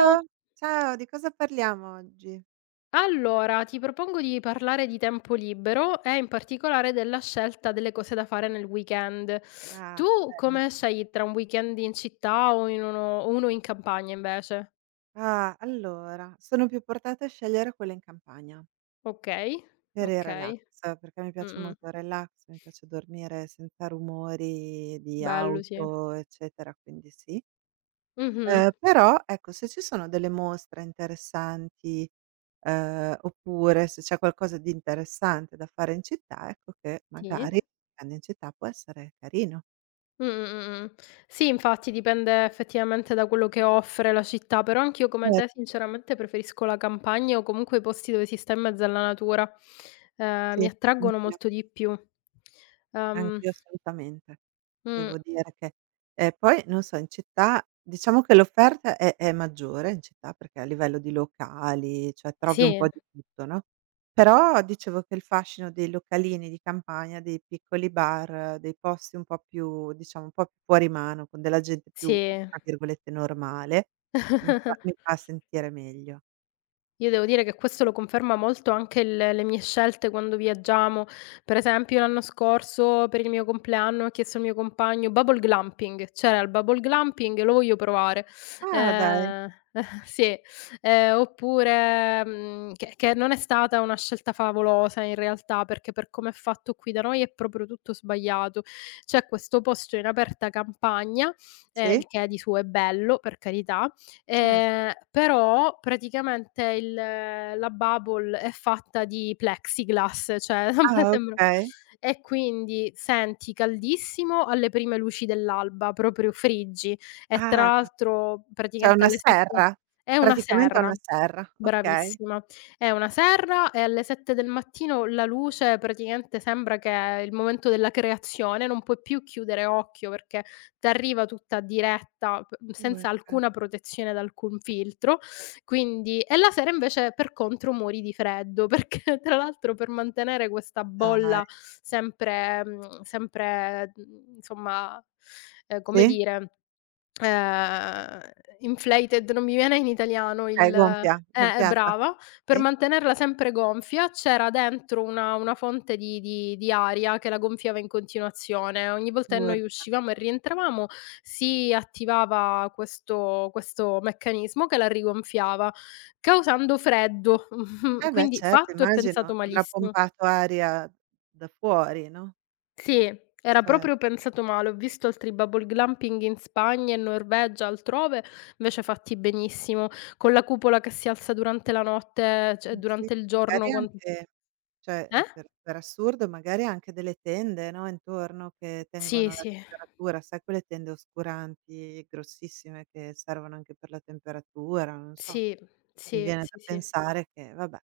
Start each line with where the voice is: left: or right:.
right: Ciao, ciao, di cosa parliamo oggi?
left: Allora, ti propongo di parlare di tempo libero e in particolare della scelta delle cose da fare nel weekend.
right: Ah,
left: Tu
right: bello.
left: come scegli tra un weekend in città o in uno in campagna invece?
right: Ah, allora, sono più portata a scegliere quella in campagna,
left: Okay,
right: per il relax,
left: okay.
right: perché mi piace
left: Mh-mh.
right: molto il relax, mi piace dormire senza rumori di
left: Bello, sì.
right: auto, eccetera, quindi sì.
left: Mh-mh.
right: Però ecco, se ci sono delle mostre interessanti, oppure se c'è qualcosa di interessante da fare in città, ecco che
left: Sì.
right: magari andando in città può essere carino.
left: Mh, mh, mh, mh. Sì, infatti dipende effettivamente da quello che offre la città, però anch'io come te
right: Certo,
left: sinceramente preferisco la campagna o comunque i posti dove si sta in mezzo alla natura. Mi
right: sì,
left: attraggono
right: anch'io.
left: molto di più. Ehm,
right: Anch'io assolutamente.
left: mh,
right: Devo dire che poi non so, in città diciamo che l'offerta è maggiore in città, perché a livello di locali, cioè trovi un
left: sì,
right: po' di tutto, no, però dicevo che il fascino dei localini di campagna, dei piccoli bar, dei posti un po' più diciamo un po' più fuori mano, con della gente più
left: sì.
right: tra virgolette "normale", mi fa mi fa sentire meglio.
left: Io devo dire che questo lo conferma molto anche il le mie scelte quando viaggiamo. Per esempio l'anno scorso per il mio compleanno ho chiesto al mio compagno: "Bubble glamping". C'era il bubble glamping, lo voglio provare.
right: Ah dai,
left: Ehm, sì, oppure, che non è stata una scelta favolosa in realtà, perché per come è fatto qui da noi è proprio tutto sbagliato. C'è questo posto in aperta campagna,
right: sì?
left: il che di suo è bello, per carità.
right: Cer
left: Però praticamente il la bubble è fatta di plexiglass, cioè a me
right: ah
left: sembra,
right: okay.
left: e quindi senti caldissimo alle prime luci dell'alba, proprio friggi. E tra
right: Ah.
left: l'altro
right: Cioè
left: praticamente
right: una
left: alle 7
right: serra?
left: è una
right: Praticamente è
left: serra,
right: una serra, okay.
left: bravissima. È una serra e alle 7 del mattino la luce praticamente sembra che è il momento della creazione, non puoi più chiudere occhio perché t'arriva tutta diretta p senza
right: Urca.
left: alcuna protezione da alcun filtro, quindi. E la sera invece per contro muori di freddo, perché tra l'altro per mantenere questa
right: Ma dai.
left: bolla sempre sempre, insomma, come
right: Sì?
left: dire, Ehm, inflated, non mi viene in italiano
right: Okay,
left: il
right: gonfia,
left: è
right: gonfiata,
left: brava. Per
right: sì.
left: mantenerla sempre gonfia c'era dentro una fonte di aria che la gonfiava in continuazione. Ogni volta che noi
right: Urca.
left: uscivamo e rientravamo si attivava questo meccanismo che la rigonfiava, causando freddo.
right: Eh beh
left: Quindi
right: certo,
left: fatto e
right: immagino,
left: pensato
right: avrà
left: malissimo.
right: pompato aria da fuori, no,
left: Sì, era
right: certo.
left: proprio pensato male. Ho visto altri bubble glamping in Spagna, in Norvegia, altrove, invece fatti benissimo, con la cupola che si alza durante la notte, cioè
right: Mh. Sì,
left: durante il giorno
right: magari
left: quan
right: anche, cioè,
left: eh?
right: per assurdo, magari anche delle tende, no, intorno che
left: Sì,
right: tengono la
left: sì,
right: temperatura, sai quelle tende oscuranti grossissime che servono anche per la temperatura, non so,
left: sì,
right: mi
left: sì,
right: viene da
left: sì, sì.
right: pensare che vabbè.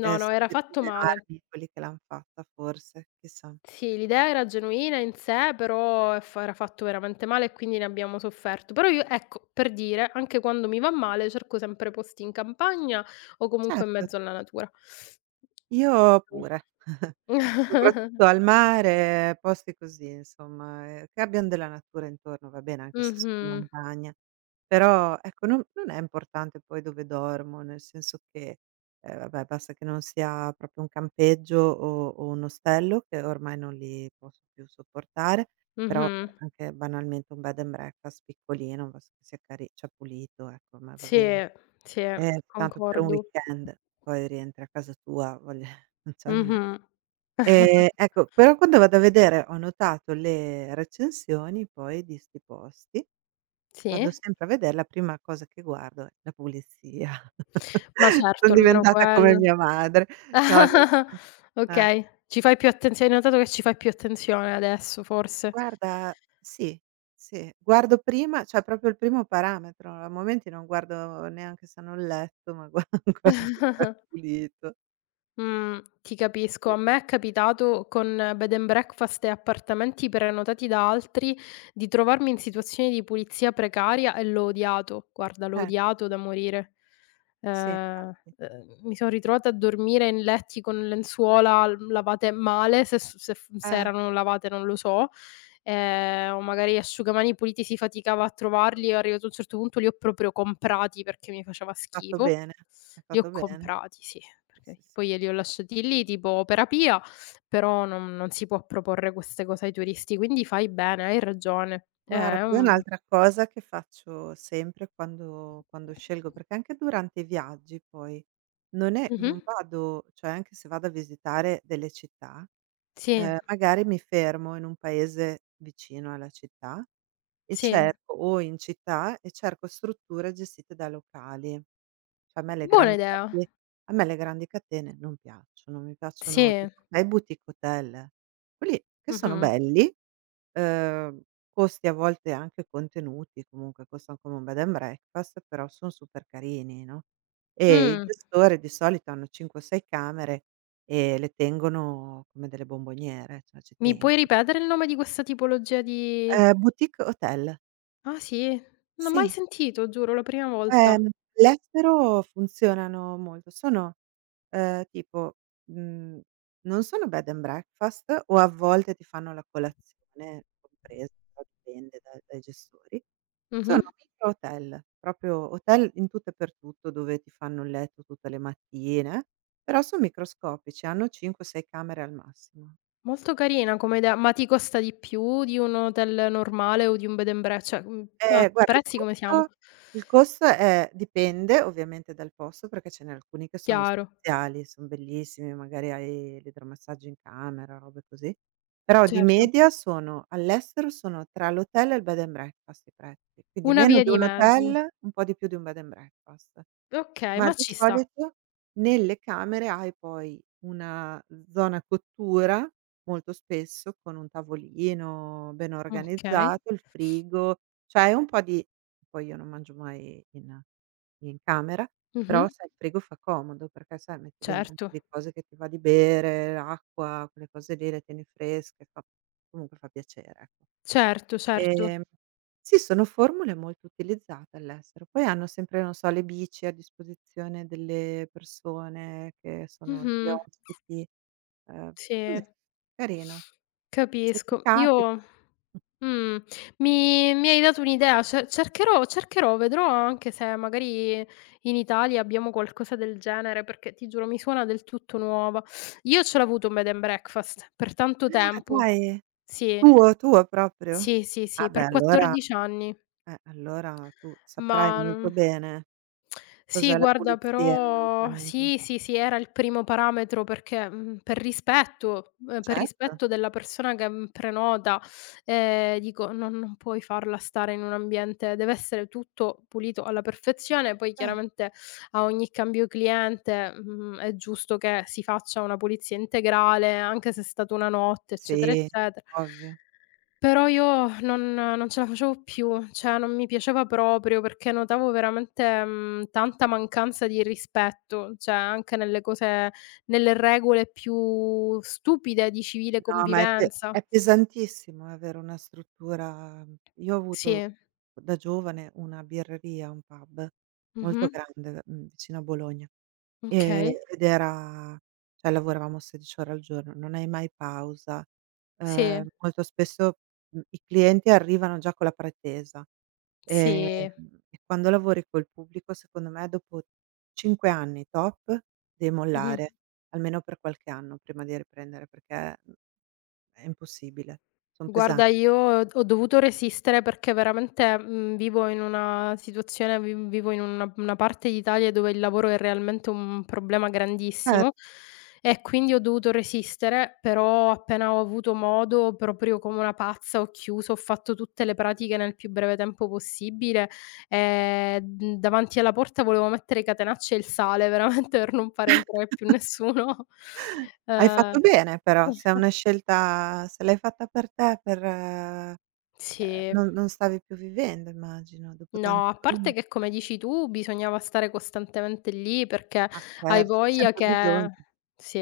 left: no,
right: Sono
left: era
right: le
left: fatto
right: prime
left: male.
right: armi, quelli che l'han fatta forse, chissà.
left: Sì, l'idea era genuina in sé, però è fa era fatto veramente male e quindi ne abbiamo sofferto. Però io ecco, per dire, anche quando mi va male cerco sempre posti in campagna o comunque in
right: Certo.
left: mezzo alla natura.
right: Io pure, soprattutto al mare, posti così insomma, che abbiano della natura intorno, va bene anche se sono in
left: Mh-mh,
right: montagna, però ecco non è importante poi dove dormo, nel senso che, vabbè, basta che non sia proprio un campeggio o un ostello, che ormai non li posso più sopportare, però
left: mh-mh.
right: cioè anche banalmente un bed and breakfast piccolino, basta che sia cari cioè pulito, ecco, a me va bene.
left: Sì, sì,
right: Tanto per un
left: concordo.
right: weekend, poi rientri a casa tua, voglio cioè non è,
left: Mh-mh.
right: ecco, però quando vado a vedere ho notato le recensioni poi di 'sti posti, vado
left: Sì,
right: sempre a vedere, la prima cosa che guardo è la pulizia.
left: ma certo,
right: Son
left: almeno
right: diventata come
left: quello.
right: mia madre. No, nel sen eh.
left: Okay, ci fai più attenzio hai notato che ci fai più attenzione adesso forse.
right: Guarda, sì, sì, guardo prima cioè proprio il primo parametro, a momenti non guardo neanche se hanno il letto, ma gua guardo se è pulito.
left: Ti capisco.
right: Sì,
left: A me è capitato con bed and breakfast e appartamenti prenotati da altri di trovarmi in situazioni di pulizia precaria e l'ho odiato. Guarda, l'ho
right: eh.
left: odiato da morire.
right: Sì,
left: Ehm,
right: infatti.
left: Mi son
right: Eh.
left: ritrovata a dormire in letti con lenzuola l lavate male, se s se f se
right: Eh,
left: erano lavate non lo so. O magari asciugamani puliti si faticava a trovarli. Io arrivato a un certo punto li ho proprio comprati perché mi faceva
right: hai fatto
left: schifo.
right: bene, hai
left: Li ho
right: fatto bene.
left: comprati, sì.
right: Sì,
left: Perché
right: sì, sì.
left: poi io li ho lasciati lì tipo opera pia, però non si può proporre queste cose ai turisti, quindi fai bene, hai ragione.
right: Guarda,
left: È
right: poi
left: un
right: un'altra cosa che faccio sempre quando scelgo perché anche durante i viaggi poi
left: Mh-mh.
right: non vado, cioè anche se vado a visitare delle città,
left: Sì,
right: magari mi fermo in un paese vicino alla città e
left: sì.
right: cerco o in città e cerco strutture gestite da locali. Cioè
left: Buona idea.
right: a me le grandi catene non piacciono, mi piacciono
left: Sì.
right: tipo dai boutique hotel, quelli che sono
left: Mh-mh.
right: belli, ehm, costi a volte anche contenuti, comunque costano come un bed and breakfast, però son super carini, no, e il
left: Mh.
right: gestore di solito hanno 5 o 6 camere e le tengono come delle bomboniere, cioè ci
left: Mi
right: tengono.
left: puoi ripetere il nome di questa tipologia di,
right: Boutique hotel,
left: ah sì? Non ho mai
right: sì.
left: sentito, giuro, la prima volta.
right: Ehm, All'estero funzionano molto. Sono, tipo, mhmm, non sono bed and breakfast o a volte ti fanno la colazione compresa, però dipende da dai gestori.
left: Mh-mh.
right: Sono micro hotel, proprio hotel in tutto e per tutto, dove ti fanno il letto tutte le mattine, però son microscopici, hanno 5, 6 camere al massimo.
left: Molto carina come idea, ma ti costa di più di un hotel normale o di un bed and bre, cioè, a
right: Guarda il
left: prezzi come
right: costo,
left: siamo?
right: il costo è dipende ovviamente dal posto, perché ce n'è alcuni che sono
left: Chiaro.
right: spaziali, son bellissimi, magari hai l'idromassaggio in camera, robe così. Però di
left: Certo,
right: media sono all'estero, sono tra l'hotel e il bed and breakfast i prezzi, quindi
left: una
right: meno
left: via
right: di
left: di
right: un
left: mezzo.
right: hotel, un po' di più di un bed and breakfast.
left: Okay,
right: Ma
left: ma
right: di
left: ci sta.
right: solito nelle camere hai poi una zona cottura, molto spesso, con un tavolino ben
left: Okay.
right: organizzato, il frigo, cioè hai un po' di poi io non mangio mai in in camera, però
left: Mh-mh.
right: sai il frigo fa comodo perché, sai, metti dentro un po'
left: Certo,
right: di cose che ti va di bere, l'acqua, quelle cose lì, le tieni fresche, fa comunque fa piacere, ecco.
left: certo, certo.
right: Ehm, sì, sono formule molto utilizzate all'estero. Poi hanno sempre, non so, le bici a disposizione delle persone che sono degli
left: Mh-mh.
right: ospiti, ehm, così,
left: Sì.
right: carino. Se ti
left: Capisco. Io
right: capita
left: mh, mi hai dato un'idea, ce cercherò, vedrò anche se magari in Italia abbiamo qualcosa del genere, perché ti giuro mi suona del tutto nuova. Io ce l'ho avuto un bed and breakfast per tanto
right: ah,
left: tempo.
right: dai,
left: Sì,
right: tuo, tuo proprio?
left: sì, sì,
right: Ah
left: sì,
right: beh,
left: per
right: allora
left: 14 anni,
right: allora tu
left: ma
right: saprai
left: non.
right: molto bene cos'è
left: Sì,
right: la
left: guarda,
right: pulizia in un
left: però
right: locale.
left: sì, sì, sì, era il primo parametro perché, per
right: Certo,
left: rispetto della persona che, prenota, dico non puoi farla stare in un ambiente, deve essere tutto pulito alla perfezione, poi
right: cer
left: chiaramente a ogni cambio cliente, è giusto che si faccia una pulizia integrale, anche se è stata una notte, eccetera,
right: sì,
left: eccetera.
right: ovvio.
left: Però io non ce la facevo più, cioè non mi piaceva proprio perché notavo veramente, tanta mancanza di rispetto, cioè anche nelle cose nelle regole più stupide di civile
right: No, ma è pe
left: convivenza.
right: è pesantissimo avere una struttura, io ho avuto
left: Sì.
right: da giovane una birreria, un pub molto
left: Mh-mh.
right: grande, vicino a Bologna, ehm,
left: Okay.
right: ed era cioè lavoravamo 16 ore al giorno, non hai mai pausa,
left: Sì,
right: molto spesso, i clienti arrivano già con la pretesa, ehm,
left: sì.
right: e quando lavori col pubblico secondo me dopo 5 anni top devi
left: Mh-mh.
right: mollare, almeno per qualche anno prima di riprendere perché è impossibile, son
left: Guarda,
right: pesanti.
left: io ho dovuto resistere perché veramente, vivo in una parte d'Italia dove il lavoro è realmente un problema
right: Cer
left: grandissimo e quindi ho dovuto resistere, però appena ho avuto modo, proprio come una pazza, ho chiuso, ho fatto tutte le pratiche nel più breve tempo possibile e, davanti alla porta volevo mettere i catenacci e il sale veramente per non far entrare più nessuno.
right: Hai
left: Ehm,
right: fatto bene però, se è una scelta, se l'hai fatta per te, per
left: sì.
right: non stavi più vivendo, immagino, dopo tanti
left: No, a
right: anni.
left: parte che come dici tu bisognava stare costantemente lì perché
right: Ma
left: hai
right: scherzi,
left: voglia
right: sempre bisogno.
left: che sì,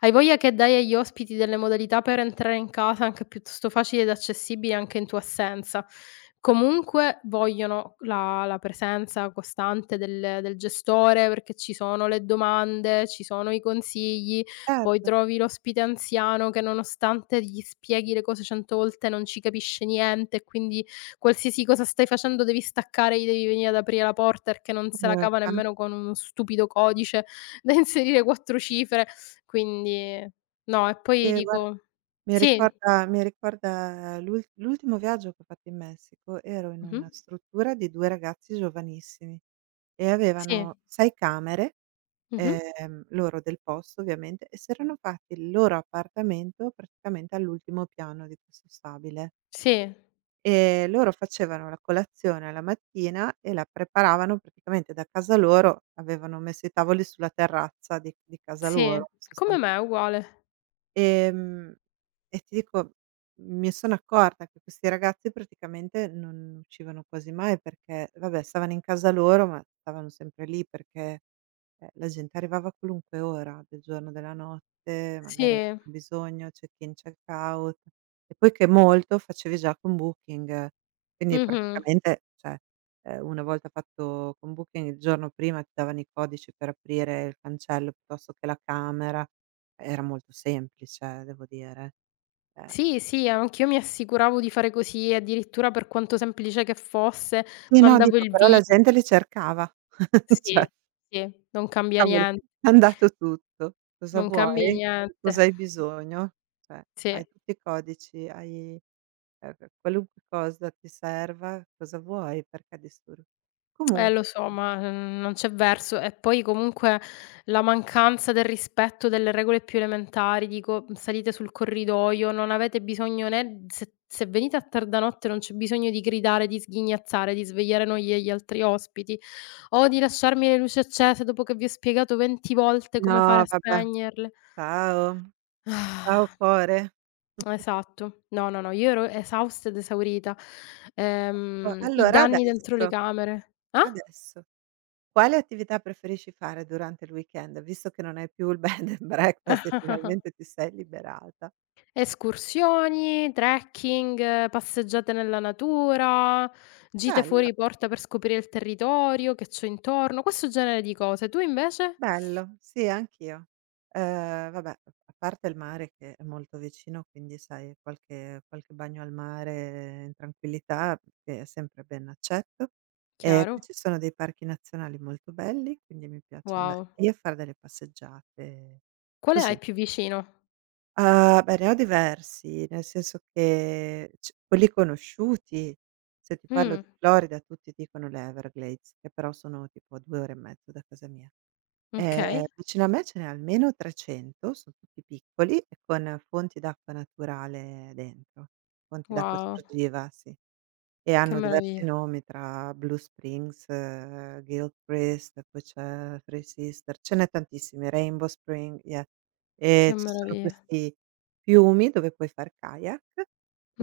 left: hai voglia che dai agli ospiti delle modalità per entrare in casa anche piuttosto facili ed accessibili anche in tua assenza. Comunque vogliono la presenza costante del gestore, perché ci sono le domande, ci sono i consigli, poi
right: Certo,
left: trovi l'ospite anziano che nonostante gli spieghi le cose 100 volte non ci capisce niente e quindi qualsiasi cosa stai facendo devi staccare, gli devi venire ad aprire la porta perché non se la cava
right: porca.
left: nemmeno con uno stupido codice da inserire 4 cifre. Quindi no, e poi
right: Sì, guarda,
left: dico
right: mi
left: sì,
right: ricorda mi ricorda l'ultimo viaggio che ho fatto in Messico, ero in
left: mh-mh,
right: una struttura di 2 ragazzi giovanissimi e
left: sì,
right: avevano 6 camere,
left: mh-mh,
right: loro del posto ovviamente, e s'erano fatti il loro appartamento praticamente all'ultimo piano di questo stabile.
left: sì,
right: E loro facevano la colazione la mattina e la preparavano praticamente da casa loro, avevano messo i tavoli sulla terrazza di casa
left: sì,
right: loro. Sostan
left: come me, uguale.
right: Ehm, e ti dico, mi sono accorta che questi ragazzi praticamente non uscivano quasi mai perché, vabbè, stavano in casa loro, ma stavano sempre lì perché, la gente arrivava a qualunque ora del giorno, della notte,
left: Sì,
right: magari avevano bisogno, check-in, check-out. E poi che molto facevi già con Booking, quindi
left: mh-mh.
right: praticamente, cioè, una volta fatto con Booking, il giorno prima ti davano i codici per aprire il cancello piuttosto che la camera. Era molto semplice devo dire. Ehm
left: Sì, sì, anch'io mi assicuravo di fare così, addirittura per quanto semplice che fosse,
right: sì, no,
left: mandavo
right: dico
left: il
right: però la
left: vi
right: gente li cercava. Cioè,
left: sì, sì,
right: cavoli, è andato tutto. Cosa
left: non cambia
right: vuoi? Di
left: niente.
right: cosa hai bisogno? Cioè,
left: Sì.
right: hai tutti i codici, hai, q qualunque cosa ti serva, cosa vuoi? Perché disturb
left: Lo
right: comunque,
left: so, ma, non c'è verso. E poi comunque la mancanza del rispetto delle regole più elementari, dico, salite sul corridoio, non avete bisogno né se venite a tarda notte non c'è bisogno di gridare, di sghignazzare, di svegliare noi e gli altri ospiti, o di lasciarmi le luci accese dopo che vi ho spiegato 20 volte come fare
right: no,
left: a
right: vabbè.
left: spegnerle.
right: Ciao. Ciao
left: Ah,
right: cuore.
left: esatto. No, no, no, io ero esausta ed esaurita.
right: O
left: I
right: allora,
left: danni dentro le
right: adesso,
left: camere. Ah?
right: adesso. Quale attività preferisci fare durante il weekend, visto che non hai più il bed and breakfast e finalmente ti sei liberata?
left: Escursioni, trekking, passeggiate nella natura, gite
right: Bello,
left: fuori porta per scoprire il territorio che c'è intorno, questo genere di cose. Tu invece?
right: bello, sì anch'io. Vabbè, a parte il mare che è molto vicino, quindi sai qualche bagno al mare in tranquillità che è sempre ben accetto. Qui
left: Chiaro,
right: ci sono dei parchi nazionali molto belli, quindi mi piace andare
left: wow.
right: lì a far delle passeggiate
left: Quale
right: così.
left: hai più vicino?
right: Ah, beh, ne ho diversi, nel senso che c quelli conosciuti, se ti parlo
left: Mh,
right: di Florida tutti dicono le Everglades, che però sono tipo a 2 ore e mezzo da casa mia.
left: okay,
right: Vicino a me ce n'è almeno 300, son tutti piccoli e con fonti d'acqua naturale dentro, fonti d'acqua
left: wow,
right: esclusiva, sì. E
left: che
right: hanno diversi
left: meraviglia,
right: nomi tra Blue Springs, Gilchrist, poi c'è Three Sister, ce n'è tantissimi, Rainbow Spring, yeah.
left: che
right: Ci sono
left: meraviglia.
right: questi fiumi dove puoi far kayak,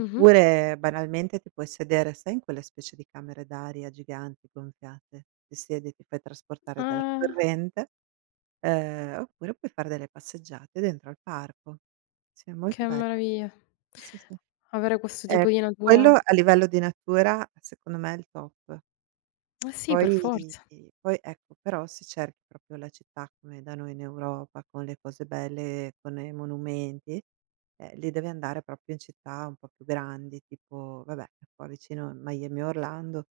left: Mh-mh.
right: banalmente ti puoi sedere, sai in quelle specie di camere d'aria giganti gonfiate, ti siedi e ti fai trasportare dalla
left: Ah,
right: corrente, oppure puoi fare delle passeggiate dentro al parco. Sì, è molto
left: che
right: bello.
left: meraviglia.
right: Sì, sì, sì.
left: Avere questo
right: Ehm,
left: tipo di
right: Quello
left: natura,
right: a livello di natura secondo me è il top.
left: eh sì, per
right: Poi
left: forza.
right: poi ecco, però se cerchi proprio la città come da noi in Europa, con le cose belle, con i monumenti, lì devi andare proprio in città un po' più grandi, tipo vabbè, qua vicino Miami, Orlando,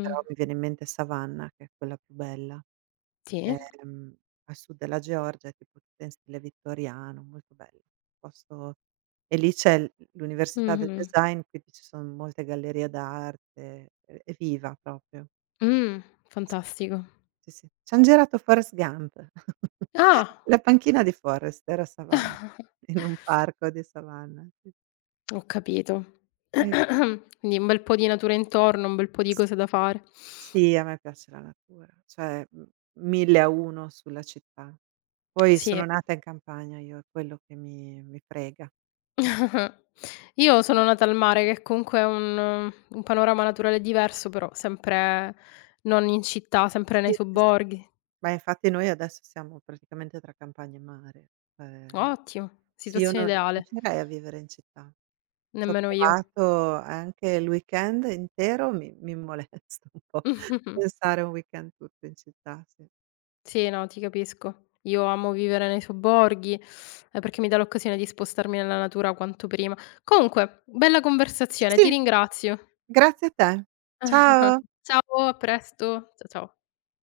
right: però mi viene in mente Savannah che è quella più bella.
left: sì.
right: Ehm, A sud della Georgia, tipo tutta in stile vittoriano, molto bello. Posto, e lì c'è l'università del
left: Mh-mh.
right: design, quindi ci son molte gallerie d'arte, è viva proprio.
left: Mh,
right: Sì, sì,
left: fantastico.
right: sì, sì. C'han girato Forrest Gump.
left: Ah!
right: La panchina di Forrest, era a Savannah, in un parco di Savannah, sì, sì.
left: Ho capito.
right: Ecco.
left: Quindi un bel po' di natura intorno, un bel po' di cose da
right: Sì,
left: fare.
right: sì, a me piace la natura, cioè, 1000 a 1 sulla città. Poi
left: Sì.
right: sono nata in campagna io, è quello che mi frega.
left: Io sono nata al mare, che comunque è un panorama naturale diverso, però sempre non in città, sempre
right: Sì,
left: nei
right: sì, sì.
left: sobborghi.
right: Ma infatti noi adesso siamo praticamente tra campagna e mare. Ehm,
left: Ottimo,
right: sì, io non
left: situazione
right: non
left: ideale.
right: riuscirei a vivere in città. Ci ho
left: Nemmeno io.
right: provato anche il weekend intero, mi molesta un po' pensare a un weekend tutto in città, sì.
left: Sì, no, ti capisco. Io amo vivere nei sobborghi, perché mi dà l'occasione di spostarmi nella natura quanto prima. Comunque, bella conversazione, ti
right: Sì,
left: ringrazio.
right: grazie a te. Ciao.
left: Ciao, a presto. Ciao.